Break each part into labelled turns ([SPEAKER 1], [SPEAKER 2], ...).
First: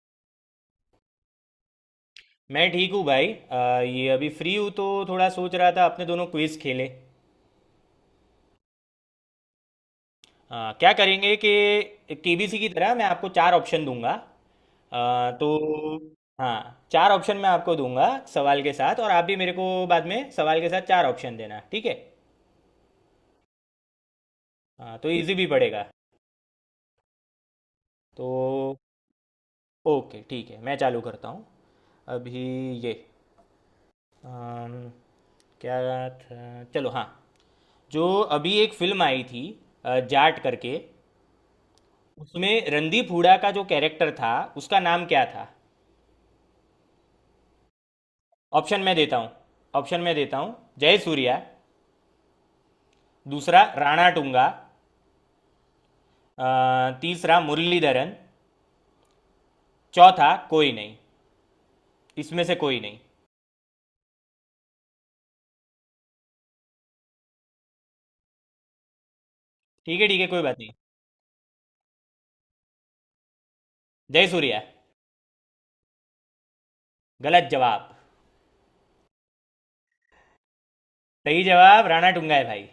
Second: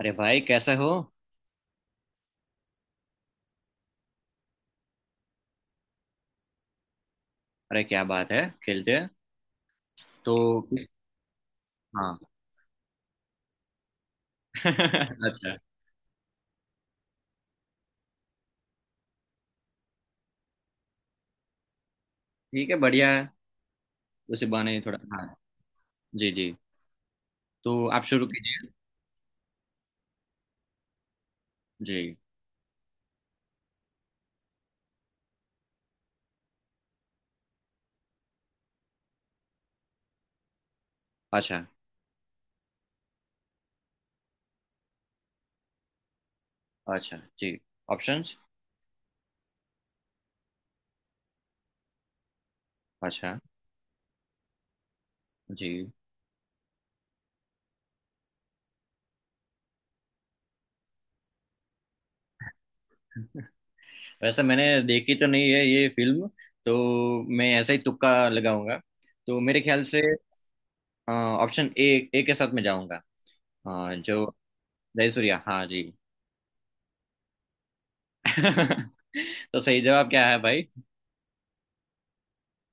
[SPEAKER 1] अरे भाई कैसे हो।
[SPEAKER 2] मैं ठीक हूँ भाई। ये अभी फ्री हूँ तो थोड़ा सोच रहा था अपने दोनों क्विज खेलें।
[SPEAKER 1] अरे क्या बात है, खेलते हैं। तो किस।
[SPEAKER 2] क्या करेंगे कि
[SPEAKER 1] हाँ।
[SPEAKER 2] केबीसी की तरह मैं आपको चार ऑप्शन दूंगा
[SPEAKER 1] अच्छा।
[SPEAKER 2] तो। हाँ। चार ऑप्शन मैं आपको दूंगा सवाल के साथ, और आप भी मेरे को बाद में सवाल के साथ चार ऑप्शन देना, ठीक है।
[SPEAKER 1] ठीक है, बढ़िया है। उसी बहाने ही
[SPEAKER 2] हाँ,
[SPEAKER 1] थोड़ा,
[SPEAKER 2] तो
[SPEAKER 1] हाँ।
[SPEAKER 2] इजी भी पड़ेगा।
[SPEAKER 1] जी जी। तो आप शुरू कीजिए।
[SPEAKER 2] तो ओके, ठीक है, मैं चालू करता हूँ
[SPEAKER 1] जी।
[SPEAKER 2] अभी ये अम, क्या था। चलो। हाँ, जो अभी एक फिल्म आई थी जाट करके,
[SPEAKER 1] अच्छा।
[SPEAKER 2] उसमें रणदीप हुडा का जो कैरेक्टर था उसका नाम क्या था।
[SPEAKER 1] अच्छा जी, ऑप्शंस।
[SPEAKER 2] ऑप्शन मैं देता हूँ। ऑप्शन मैं देता हूँ। जय सूर्या।
[SPEAKER 1] अच्छा
[SPEAKER 2] दूसरा राणा टुंगा।
[SPEAKER 1] जी।
[SPEAKER 2] अ, तीसरा मुरलीधरन। चौथा कोई नहीं। इसमें से कोई नहीं।
[SPEAKER 1] वैसे मैंने देखी तो नहीं है ये फिल्म। तो मैं ऐसा ही तुक्का लगाऊंगा। तो मेरे ख्याल से
[SPEAKER 2] ठीक है ठीक है, कोई बात नहीं।
[SPEAKER 1] Option A. ए के साथ में जाऊंगा।
[SPEAKER 2] जय
[SPEAKER 1] जो।
[SPEAKER 2] सूर्या।
[SPEAKER 1] जयसूर्या, हाँ जी।
[SPEAKER 2] गलत जवाब।
[SPEAKER 1] तो सही जवाब क्या है भाई?
[SPEAKER 2] सही जवाब राणा टुंगा है भाई।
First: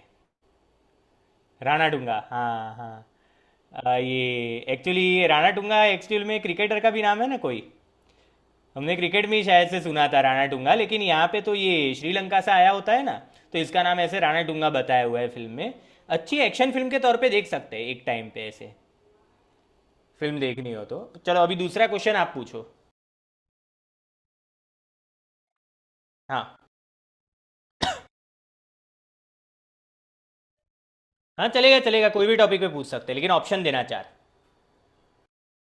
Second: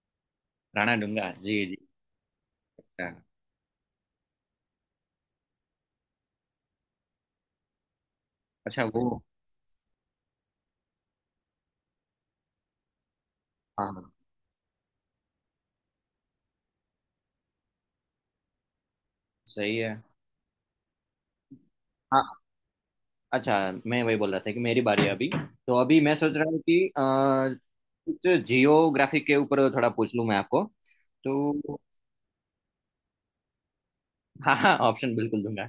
[SPEAKER 1] राणा डूंगा, जी जी।
[SPEAKER 2] राणा टुंगा, हाँ हाँ। ये एक्चुअली राणा टुंगा, एक्चुअल में क्रिकेटर का भी नाम है ना कोई।
[SPEAKER 1] अच्छा,
[SPEAKER 2] हमने
[SPEAKER 1] वो।
[SPEAKER 2] क्रिकेट में ही शायद से सुना था राणा टूंगा, लेकिन यहाँ पे तो ये श्रीलंका से आया होता है ना, तो इसका
[SPEAKER 1] हाँ
[SPEAKER 2] नाम
[SPEAKER 1] हाँ।
[SPEAKER 2] ऐसे राणा टूंगा बताया हुआ है फिल्म में। अच्छी एक्शन फिल्म के तौर पे देख सकते हैं एक टाइम पे ऐसे,
[SPEAKER 1] सही है।
[SPEAKER 2] फिल्म देखनी हो तो। चलो अभी दूसरा क्वेश्चन आप
[SPEAKER 1] हाँ।
[SPEAKER 2] पूछो।
[SPEAKER 1] अच्छा। मैं वही बोल रहा था कि मेरी बारी है अभी। तो अभी मैं सोच रहा हूँ
[SPEAKER 2] हाँ
[SPEAKER 1] कि कुछ जियोग्राफी के ऊपर थोड़ा पूछ लूँ मैं आपको।
[SPEAKER 2] हाँ,
[SPEAKER 1] तो।
[SPEAKER 2] चलेगा चलेगा, कोई भी टॉपिक पे पूछ सकते हैं, लेकिन ऑप्शन देना चार।
[SPEAKER 1] हाँ हाँ, ऑप्शन बिल्कुल दूंगा।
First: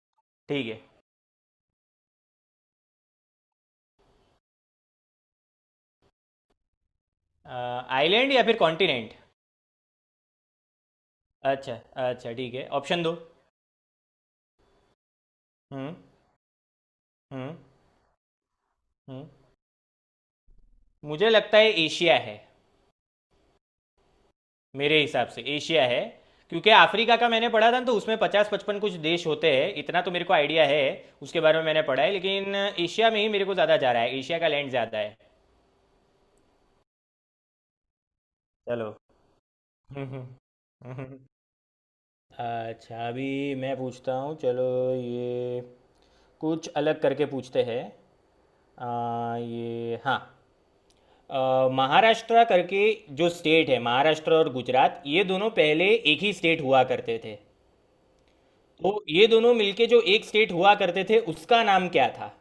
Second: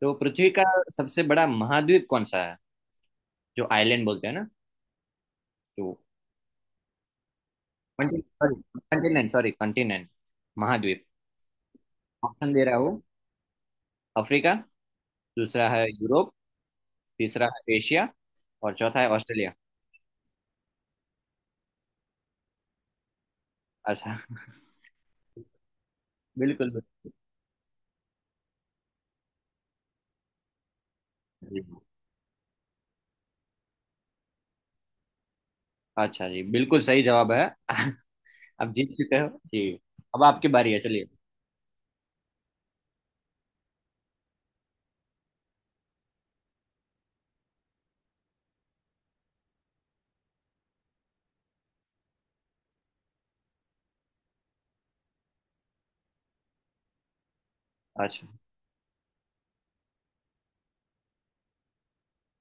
[SPEAKER 1] तो पृथ्वी का
[SPEAKER 2] ठीक है।
[SPEAKER 1] सबसे बड़ा महाद्वीप कौन सा है? जो आइलैंड बोलते हैं ना। तो।
[SPEAKER 2] आइलैंड या फिर कॉन्टिनेंट?
[SPEAKER 1] कंटिनेंट, सॉरी कंटिनेंट, महाद्वीप।
[SPEAKER 2] अच्छा। अच्छा
[SPEAKER 1] ऑप्शन
[SPEAKER 2] ठीक
[SPEAKER 1] दे
[SPEAKER 2] है,
[SPEAKER 1] रहा हूँ।
[SPEAKER 2] ऑप्शन दो।
[SPEAKER 1] अफ्रीका। दूसरा है
[SPEAKER 2] हम्म।
[SPEAKER 1] यूरोप। तीसरा
[SPEAKER 2] हम्म।
[SPEAKER 1] है एशिया। और चौथा है
[SPEAKER 2] हम्म।
[SPEAKER 1] ऑस्ट्रेलिया।
[SPEAKER 2] मुझे लगता है एशिया है।
[SPEAKER 1] अच्छा।
[SPEAKER 2] मेरे हिसाब से एशिया है, क्योंकि
[SPEAKER 1] बिल्कुल
[SPEAKER 2] अफ्रीका का मैंने पढ़ा था ना, तो उसमें 50 55 कुछ देश होते हैं, इतना तो मेरे को आइडिया है। उसके बारे में
[SPEAKER 1] बिल्कुल।
[SPEAKER 2] मैंने पढ़ा है, लेकिन एशिया में ही मेरे को ज़्यादा जा रहा है, एशिया का लैंड ज़्यादा है।
[SPEAKER 1] अच्छा जी, बिल्कुल सही जवाब है। आप जीत
[SPEAKER 2] चलो
[SPEAKER 1] चुके हो जी। अब आपकी बारी है, चलिए।
[SPEAKER 2] अच्छा अभी मैं पूछता हूँ। चलो ये कुछ अलग करके पूछते हैं। ये, हाँ, महाराष्ट्र करके, जो स्टेट है, महाराष्ट्र और गुजरात, ये दोनों पहले एक ही स्टेट हुआ करते थे।
[SPEAKER 1] अच्छा,
[SPEAKER 2] तो ये दोनों मिलके जो एक स्टेट हुआ करते थे उसका नाम क्या था।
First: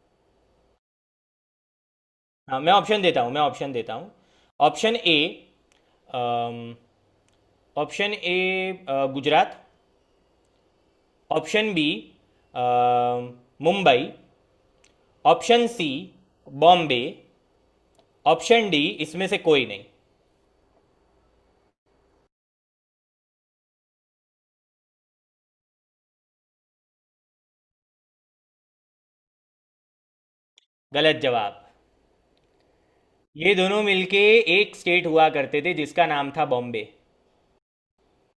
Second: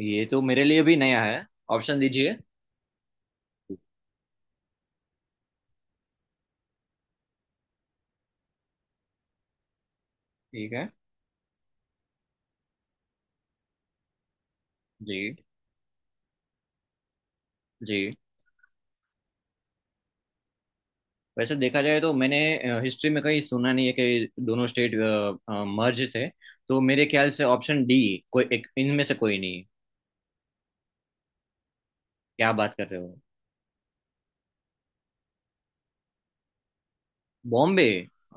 [SPEAKER 1] ये तो मेरे लिए भी नया है। ऑप्शन दीजिए।
[SPEAKER 2] हाँ, मैं ऑप्शन देता हूँ, मैं ऑप्शन देता हूँ। Option A, option A, Gujarat.
[SPEAKER 1] ठीक है।
[SPEAKER 2] Option B, Mumbai.
[SPEAKER 1] Ji.
[SPEAKER 2] Option C, Bombay.
[SPEAKER 1] Ji.
[SPEAKER 2] Option D, इसमें से कोई नहीं।
[SPEAKER 1] वैसे देखा जाए तो मैंने हिस्ट्री में कहीं सुना नहीं है कि दोनों स्टेट मर्ज थे। तो मेरे ख्याल से ऑप्शन डी, कोई एक इनमें से कोई नहीं है।
[SPEAKER 2] गलत जवाब।
[SPEAKER 1] क्या बात कर रहे हो?
[SPEAKER 2] ये दोनों मिलके एक स्टेट हुआ करते थे जिसका नाम था बॉम्बे।
[SPEAKER 1] बॉम्बे।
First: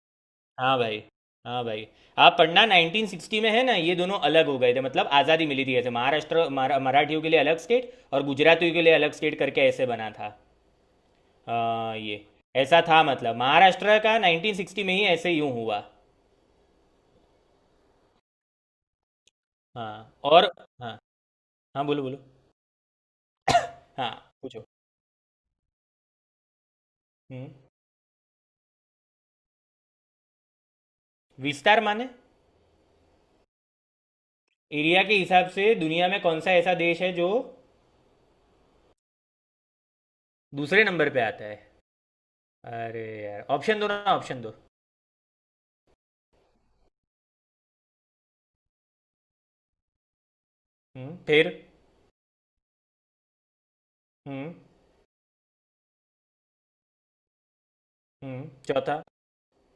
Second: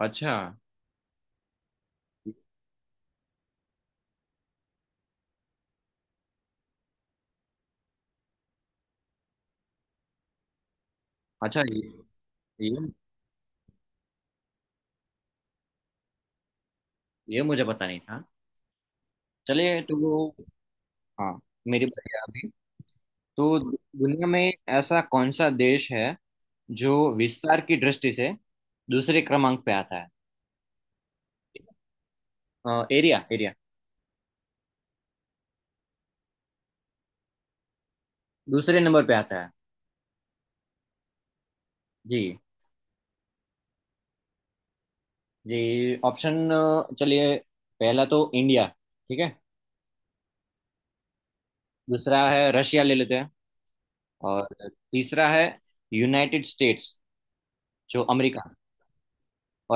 [SPEAKER 1] अच्छा।
[SPEAKER 2] हाँ भाई। हाँ भाई, आप पढ़ना, 1960 में है ना ये दोनों अलग हो गए थे, मतलब आज़ादी मिली थी ऐसे, महाराष्ट्र मराठियों के लिए अलग स्टेट और गुजरातियों के लिए अलग स्टेट करके ऐसे बना था।
[SPEAKER 1] अच्छा,
[SPEAKER 2] हाँ, ये ऐसा
[SPEAKER 1] ये
[SPEAKER 2] था, मतलब महाराष्ट्र का 1960 में ही ऐसे यूं हुआ।
[SPEAKER 1] ये मुझे पता नहीं था। चलिए तो।
[SPEAKER 2] हाँ और हाँ
[SPEAKER 1] हाँ।
[SPEAKER 2] हाँ,
[SPEAKER 1] मेरी
[SPEAKER 2] बोलो
[SPEAKER 1] बारी
[SPEAKER 2] बोलो।
[SPEAKER 1] है अभी। तो
[SPEAKER 2] हाँ,
[SPEAKER 1] दुनिया में
[SPEAKER 2] पूछो।
[SPEAKER 1] ऐसा कौन सा देश है जो
[SPEAKER 2] हम्म।
[SPEAKER 1] विस्तार की दृष्टि से दूसरे क्रमांक पे आता है?
[SPEAKER 2] विस्तार माने?
[SPEAKER 1] Area area.
[SPEAKER 2] एरिया के हिसाब से दुनिया में कौन सा ऐसा देश है जो
[SPEAKER 1] दूसरे नंबर पे आता है।
[SPEAKER 2] दूसरे नंबर पे आता है?
[SPEAKER 1] जी
[SPEAKER 2] अरे यार ऑप्शन दो ना, ऑप्शन दो।
[SPEAKER 1] जी। ऑप्शन चलिए। पहला तो इंडिया। ठीक है।
[SPEAKER 2] हम्म, फिर?
[SPEAKER 1] दूसरा है रशिया, ले लेते हैं। और
[SPEAKER 2] हम्म।
[SPEAKER 1] तीसरा है यूनाइटेड स्टेट्स, जो अमेरिका।
[SPEAKER 2] हम्म, चौथा?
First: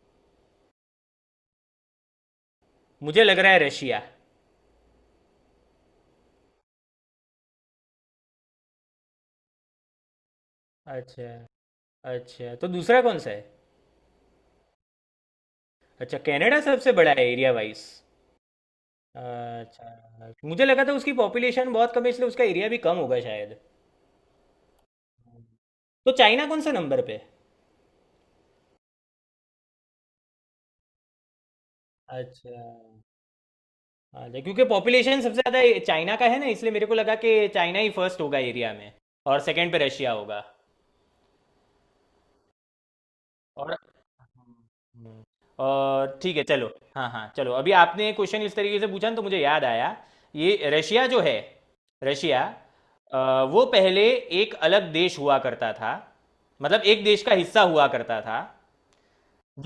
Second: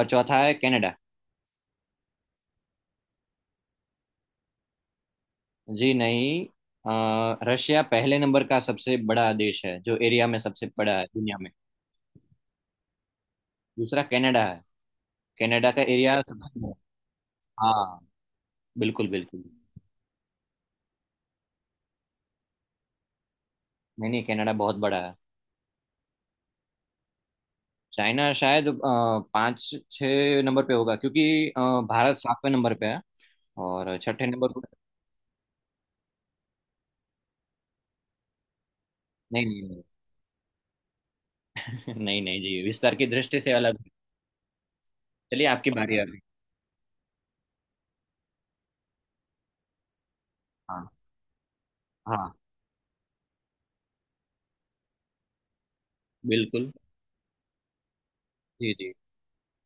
[SPEAKER 1] और चौथा है कनाडा।
[SPEAKER 2] मुझे लग रहा है रशिया।
[SPEAKER 1] जी नहीं। रशिया पहले नंबर का सबसे बड़ा देश है, जो एरिया में सबसे बड़ा है
[SPEAKER 2] अच्छा।
[SPEAKER 1] दुनिया में।
[SPEAKER 2] अच्छा, तो दूसरा कौन सा है?
[SPEAKER 1] दूसरा कनाडा है। कनाडा का
[SPEAKER 2] अच्छा,
[SPEAKER 1] एरिया
[SPEAKER 2] कनाडा
[SPEAKER 1] सबसे।
[SPEAKER 2] सबसे बड़ा है एरिया वाइज।
[SPEAKER 1] हाँ, बिल्कुल बिल्कुल।
[SPEAKER 2] अच्छा, मुझे लगा था उसकी पॉपुलेशन बहुत कम है, इसलिए उसका एरिया भी कम होगा शायद।
[SPEAKER 1] नहीं नहीं, कनाडा बहुत बड़ा है।
[SPEAKER 2] तो चाइना कौन सा नंबर पे है?
[SPEAKER 1] चाइना शायद पाँच छः नंबर पे होगा, क्योंकि भारत सातवें
[SPEAKER 2] अच्छा।
[SPEAKER 1] नंबर पे है। और छठे
[SPEAKER 2] अच्छा,
[SPEAKER 1] नंबर
[SPEAKER 2] क्योंकि
[SPEAKER 1] पर।
[SPEAKER 2] पॉपुलेशन सबसे ज़्यादा चाइना का है ना, इसलिए मेरे को लगा कि चाइना ही फर्स्ट होगा एरिया में, और
[SPEAKER 1] नहीं नहीं
[SPEAKER 2] सेकंड पे
[SPEAKER 1] नहीं।
[SPEAKER 2] रशिया होगा।
[SPEAKER 1] नहीं नहीं जी, विस्तार की दृष्टि से
[SPEAKER 2] और
[SPEAKER 1] अलग है।
[SPEAKER 2] हम्म,
[SPEAKER 1] चलिए आपकी बारी है
[SPEAKER 2] और
[SPEAKER 1] अभी।
[SPEAKER 2] ठीक है चलो। हाँ हाँ चलो, अभी आपने क्वेश्चन इस तरीके से पूछा ना, तो मुझे याद आया। ये
[SPEAKER 1] हाँ
[SPEAKER 2] रशिया जो है,
[SPEAKER 1] हाँ,
[SPEAKER 2] रशिया, वो पहले एक अलग देश हुआ करता था,
[SPEAKER 1] बिल्कुल।
[SPEAKER 2] मतलब एक देश का हिस्सा हुआ करता था
[SPEAKER 1] जी जी,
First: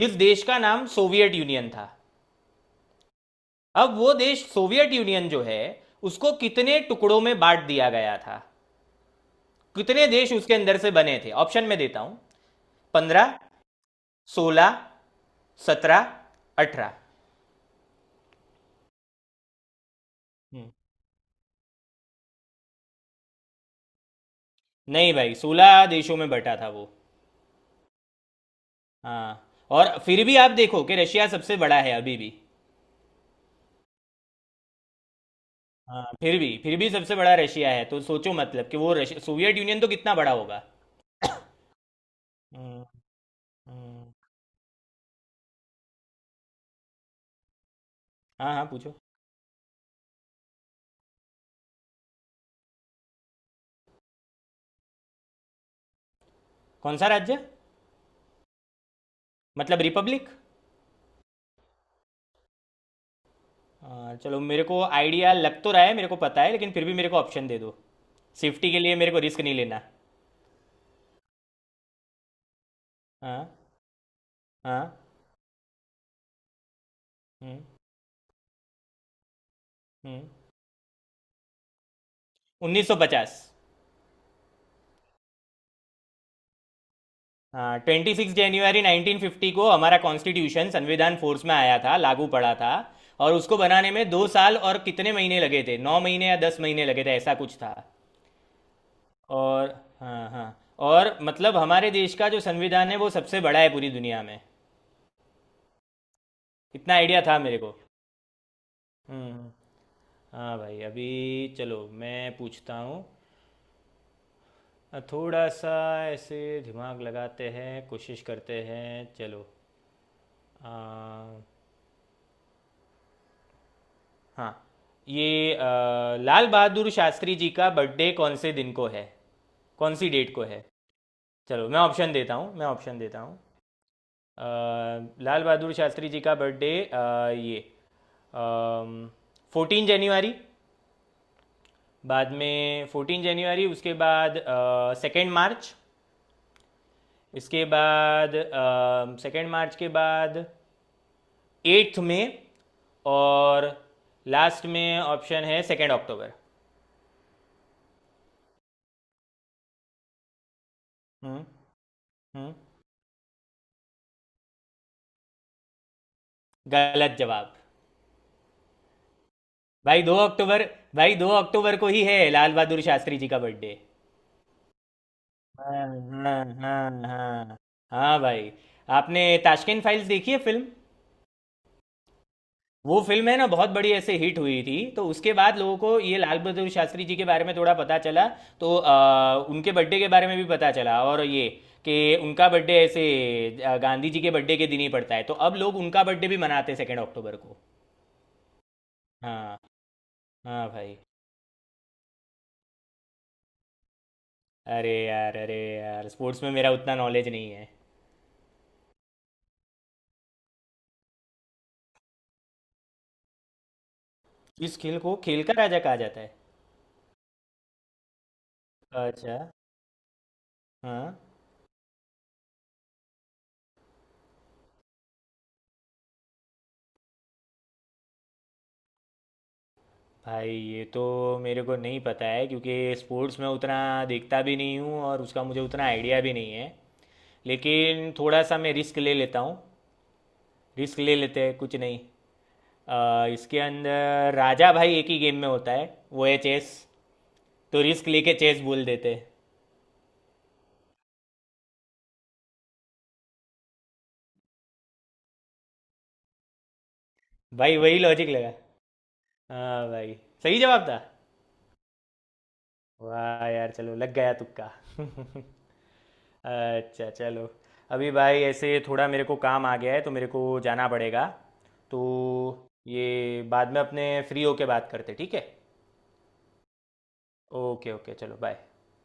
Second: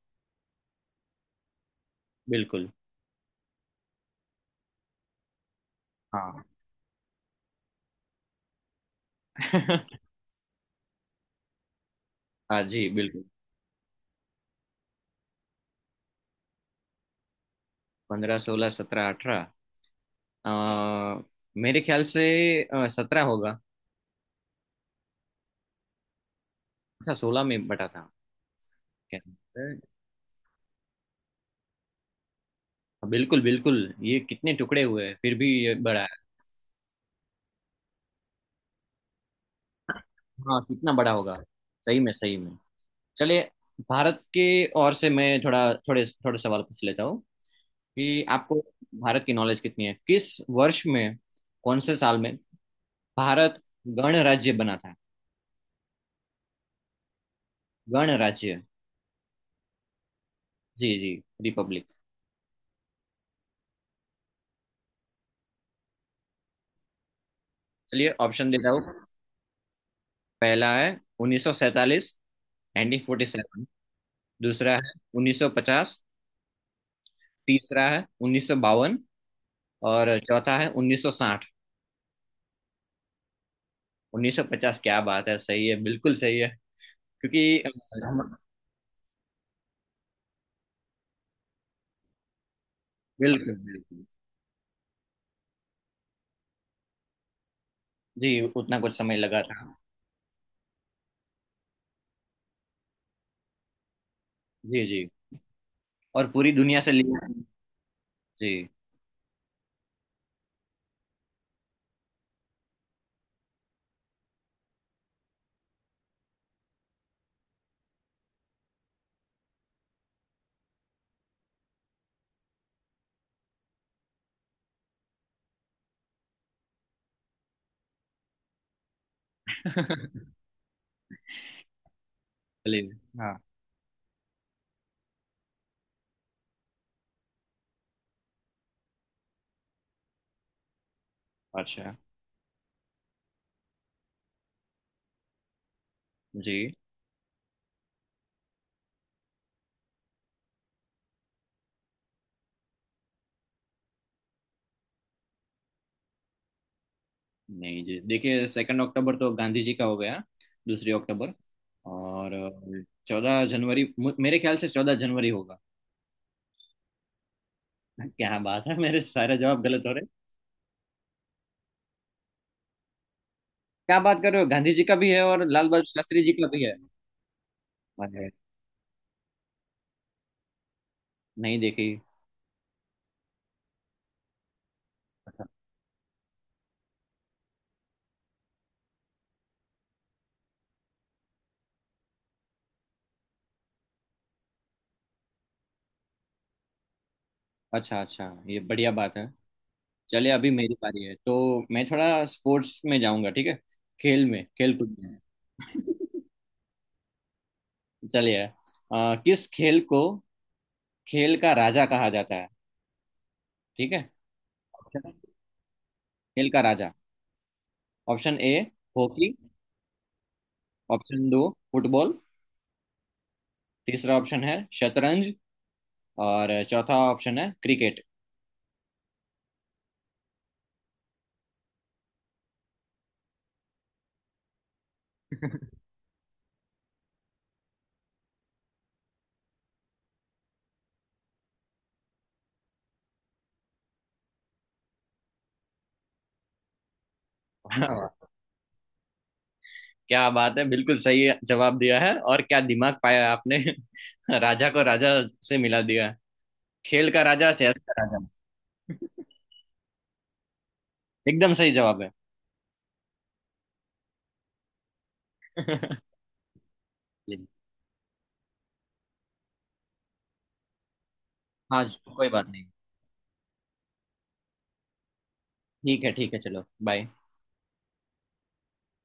[SPEAKER 2] जिस देश का नाम सोवियत यूनियन था।
[SPEAKER 1] बिल्कुल।
[SPEAKER 2] अब वो देश सोवियत यूनियन जो है उसको
[SPEAKER 1] हाँ।
[SPEAKER 2] कितने टुकड़ों में बांट दिया गया था, कितने देश उसके अंदर से बने थे? ऑप्शन में देता हूँ।
[SPEAKER 1] हाँ जी, बिल्कुल।
[SPEAKER 2] 15 16 17 18
[SPEAKER 1] 15, 16, 17, 18। मेरे ख्याल से 17 होगा।
[SPEAKER 2] नहीं भाई, 16 देशों में बटा था वो।
[SPEAKER 1] अच्छा, 16 में बटा था क्या?
[SPEAKER 2] हाँ, और फिर भी आप देखो कि रशिया सबसे बड़ा है अभी भी।
[SPEAKER 1] हाँ, बिल्कुल बिल्कुल। ये कितने टुकड़े हुए हैं फिर भी ये बड़ा
[SPEAKER 2] हाँ,
[SPEAKER 1] है।
[SPEAKER 2] फिर भी सबसे बड़ा रशिया है, तो सोचो मतलब कि वो रश सोवियत यूनियन तो कितना बड़ा
[SPEAKER 1] हाँ,
[SPEAKER 2] होगा।
[SPEAKER 1] कितना बड़ा होगा। सही में सही में।
[SPEAKER 2] हम्म,
[SPEAKER 1] चलिए।
[SPEAKER 2] हम्म।
[SPEAKER 1] भारत के ओर से मैं थोड़ा थोड़े थोड़े सवाल पूछ लेता हूँ कि
[SPEAKER 2] हाँ
[SPEAKER 1] आपको
[SPEAKER 2] हाँ, पूछो।
[SPEAKER 1] भारत की नॉलेज कितनी है। किस वर्ष में, कौन से साल में भारत गणराज्य बना था?
[SPEAKER 2] कौन सा राज्य?
[SPEAKER 1] गणराज्य।
[SPEAKER 2] मतलब रिपब्लिक?
[SPEAKER 1] जी जी, रिपब्लिक।
[SPEAKER 2] चलो, मेरे को आइडिया लग तो रहा है, मेरे को पता है, लेकिन फिर भी मेरे को ऑप्शन दे दो।
[SPEAKER 1] चलिए, ऑप्शन देता
[SPEAKER 2] सेफ्टी के लिए,
[SPEAKER 1] हूँ।
[SPEAKER 2] मेरे को रिस्क नहीं लेना।
[SPEAKER 1] पहला है 1947,
[SPEAKER 2] हाँ।
[SPEAKER 1] 1947। दूसरा है
[SPEAKER 2] हाँ।
[SPEAKER 1] 1950।
[SPEAKER 2] हम्म।
[SPEAKER 1] तीसरा है 1952। और
[SPEAKER 2] हम्म।
[SPEAKER 1] चौथा है 1960।
[SPEAKER 2] उन्नीस सौ पचास।
[SPEAKER 1] 1950, क्या बात है, सही है, बिल्कुल सही है। क्योंकि
[SPEAKER 2] ट्वेंटी सिक्स
[SPEAKER 1] हम-
[SPEAKER 2] जनवरी 1950 को हमारा कॉन्स्टिट्यूशन, संविधान फोर्स में आया था, लागू पड़ा था। और
[SPEAKER 1] बिल्कुल
[SPEAKER 2] उसको बनाने में
[SPEAKER 1] बिल्कुल।
[SPEAKER 2] 2 साल और कितने महीने लगे थे, 9 महीने या 10 महीने लगे थे, ऐसा कुछ था।
[SPEAKER 1] जी उतना कुछ समय लगा था।
[SPEAKER 2] और हाँ हाँ, और मतलब हमारे देश का जो संविधान है वो सबसे बड़ा है पूरी दुनिया में।
[SPEAKER 1] जी जी। और पूरी दुनिया से
[SPEAKER 2] इतना आइडिया
[SPEAKER 1] लिया।
[SPEAKER 2] था मेरे को।
[SPEAKER 1] जी।
[SPEAKER 2] हम्म हम्म। हाँ भाई, अभी चलो मैं पूछता हूँ। थोड़ा सा ऐसे दिमाग लगाते हैं, कोशिश करते हैं। चलो। आ, हाँ, ये, लाल बहादुर शास्त्री जी का बर्थडे कौन से दिन को है, कौन सी डेट को है? चलो, मैं ऑप्शन देता हूँ, मैं
[SPEAKER 1] भले।
[SPEAKER 2] ऑप्शन देता
[SPEAKER 1] हाँ।
[SPEAKER 2] हूँ। अ, लाल बहादुर शास्त्री जी का बर्थडे, ये, 14 जनवरी।
[SPEAKER 1] अच्छा
[SPEAKER 2] बाद में 14 जनवरी, उसके बाद 2 मार्च,
[SPEAKER 1] जी।
[SPEAKER 2] इसके बाद 2 मार्च के बाद एट्थ में, और लास्ट में ऑप्शन है 2 अक्टूबर।
[SPEAKER 1] नहीं जी, देखिए सेकंड अक्टूबर तो गांधी जी का हो गया। दूसरी अक्टूबर।
[SPEAKER 2] हम्म।
[SPEAKER 1] और
[SPEAKER 2] हम्म।
[SPEAKER 1] 14 जनवरी, मेरे ख्याल से 14 जनवरी होगा।
[SPEAKER 2] गलत जवाब।
[SPEAKER 1] क्या बात है, मेरे सारे जवाब गलत हो
[SPEAKER 2] भाई,
[SPEAKER 1] रहे।
[SPEAKER 2] 2 अक्टूबर, भाई दो अक्टूबर को ही है लाल बहादुर शास्त्री जी का बर्थडे।
[SPEAKER 1] क्या बात कर रहे हो, गांधी जी का भी है और लाल बहादुर
[SPEAKER 2] हाँ
[SPEAKER 1] शास्त्री जी
[SPEAKER 2] हाँ
[SPEAKER 1] का भी है?
[SPEAKER 2] हाँ, हाँ, हाँ
[SPEAKER 1] अरे।
[SPEAKER 2] भाई। आपने ताशकंद फाइल्स देखी है फिल्म?
[SPEAKER 1] नहीं देखी।
[SPEAKER 2] वो फिल्म है ना, बहुत बड़ी ऐसे हिट हुई थी, तो उसके बाद लोगों को ये लाल बहादुर शास्त्री जी के बारे में थोड़ा पता चला। तो उनके बर्थडे के बारे में भी पता चला, और ये कि उनका बर्थडे ऐसे गांधी जी के बर्थडे के दिन ही पड़ता है, तो अब लोग उनका बर्थडे भी मनाते हैं 2 अक्टूबर को।
[SPEAKER 1] अच्छा अच्छा, ये बढ़िया बात है।
[SPEAKER 2] हाँ।
[SPEAKER 1] चलिए अभी
[SPEAKER 2] हाँ
[SPEAKER 1] मेरी
[SPEAKER 2] भाई।
[SPEAKER 1] बारी है तो मैं थोड़ा स्पोर्ट्स में जाऊंगा, ठीक है। खेल में, खेल
[SPEAKER 2] अरे
[SPEAKER 1] कूद में।
[SPEAKER 2] यार अरे यार, स्पोर्ट्स में मेरा उतना नॉलेज नहीं है।
[SPEAKER 1] चलिए, किस खेल को खेल का राजा कहा जाता है? ठीक है।
[SPEAKER 2] इस खेल
[SPEAKER 1] ऑप्शन।
[SPEAKER 2] को खेल का राजा कहा जाता है?
[SPEAKER 1] खेल का राजा। Option A. हॉकी।
[SPEAKER 2] अच्छा। हाँ।
[SPEAKER 1] ऑप्शन दो। फुटबॉल। तीसरा ऑप्शन है शतरंज। और चौथा ऑप्शन है क्रिकेट।
[SPEAKER 2] भाई ये तो मेरे को नहीं पता है, क्योंकि स्पोर्ट्स में उतना देखता भी नहीं हूँ, और उसका मुझे उतना आइडिया भी नहीं है। लेकिन थोड़ा सा मैं रिस्क ले लेता हूँ। रिस्क ले लेते हैं, कुछ नहीं। इसके अंदर राजा भाई एक ही गेम में होता है, वो है चेस।
[SPEAKER 1] वाह
[SPEAKER 2] तो रिस्क
[SPEAKER 1] वाह।
[SPEAKER 2] लेके चेस बोल देते हैं।
[SPEAKER 1] क्या बात है, बिल्कुल सही जवाब दिया है, और क्या दिमाग पाया है आपने। राजा को राजा से मिला दिया है। खेल का राजा,
[SPEAKER 2] भाई,
[SPEAKER 1] चेस का
[SPEAKER 2] वही
[SPEAKER 1] राजा।
[SPEAKER 2] लॉजिक लगा। हाँ भाई। सही जवाब था।
[SPEAKER 1] एकदम सही जवाब है।
[SPEAKER 2] वाह यार, चलो लग गया तुक्का अच्छा
[SPEAKER 1] जी।
[SPEAKER 2] चलो। अभी भाई ऐसे थोड़ा मेरे को काम आ गया है, तो मेरे को जाना पड़ेगा।
[SPEAKER 1] हाँ जी,
[SPEAKER 2] तो
[SPEAKER 1] कोई बात नहीं।
[SPEAKER 2] ये बाद में अपने फ्री होके बात करते, ठीक है।
[SPEAKER 1] ठीक है, ठीक है, चलो। बाय।
[SPEAKER 2] ओके ओके, चलो बाय।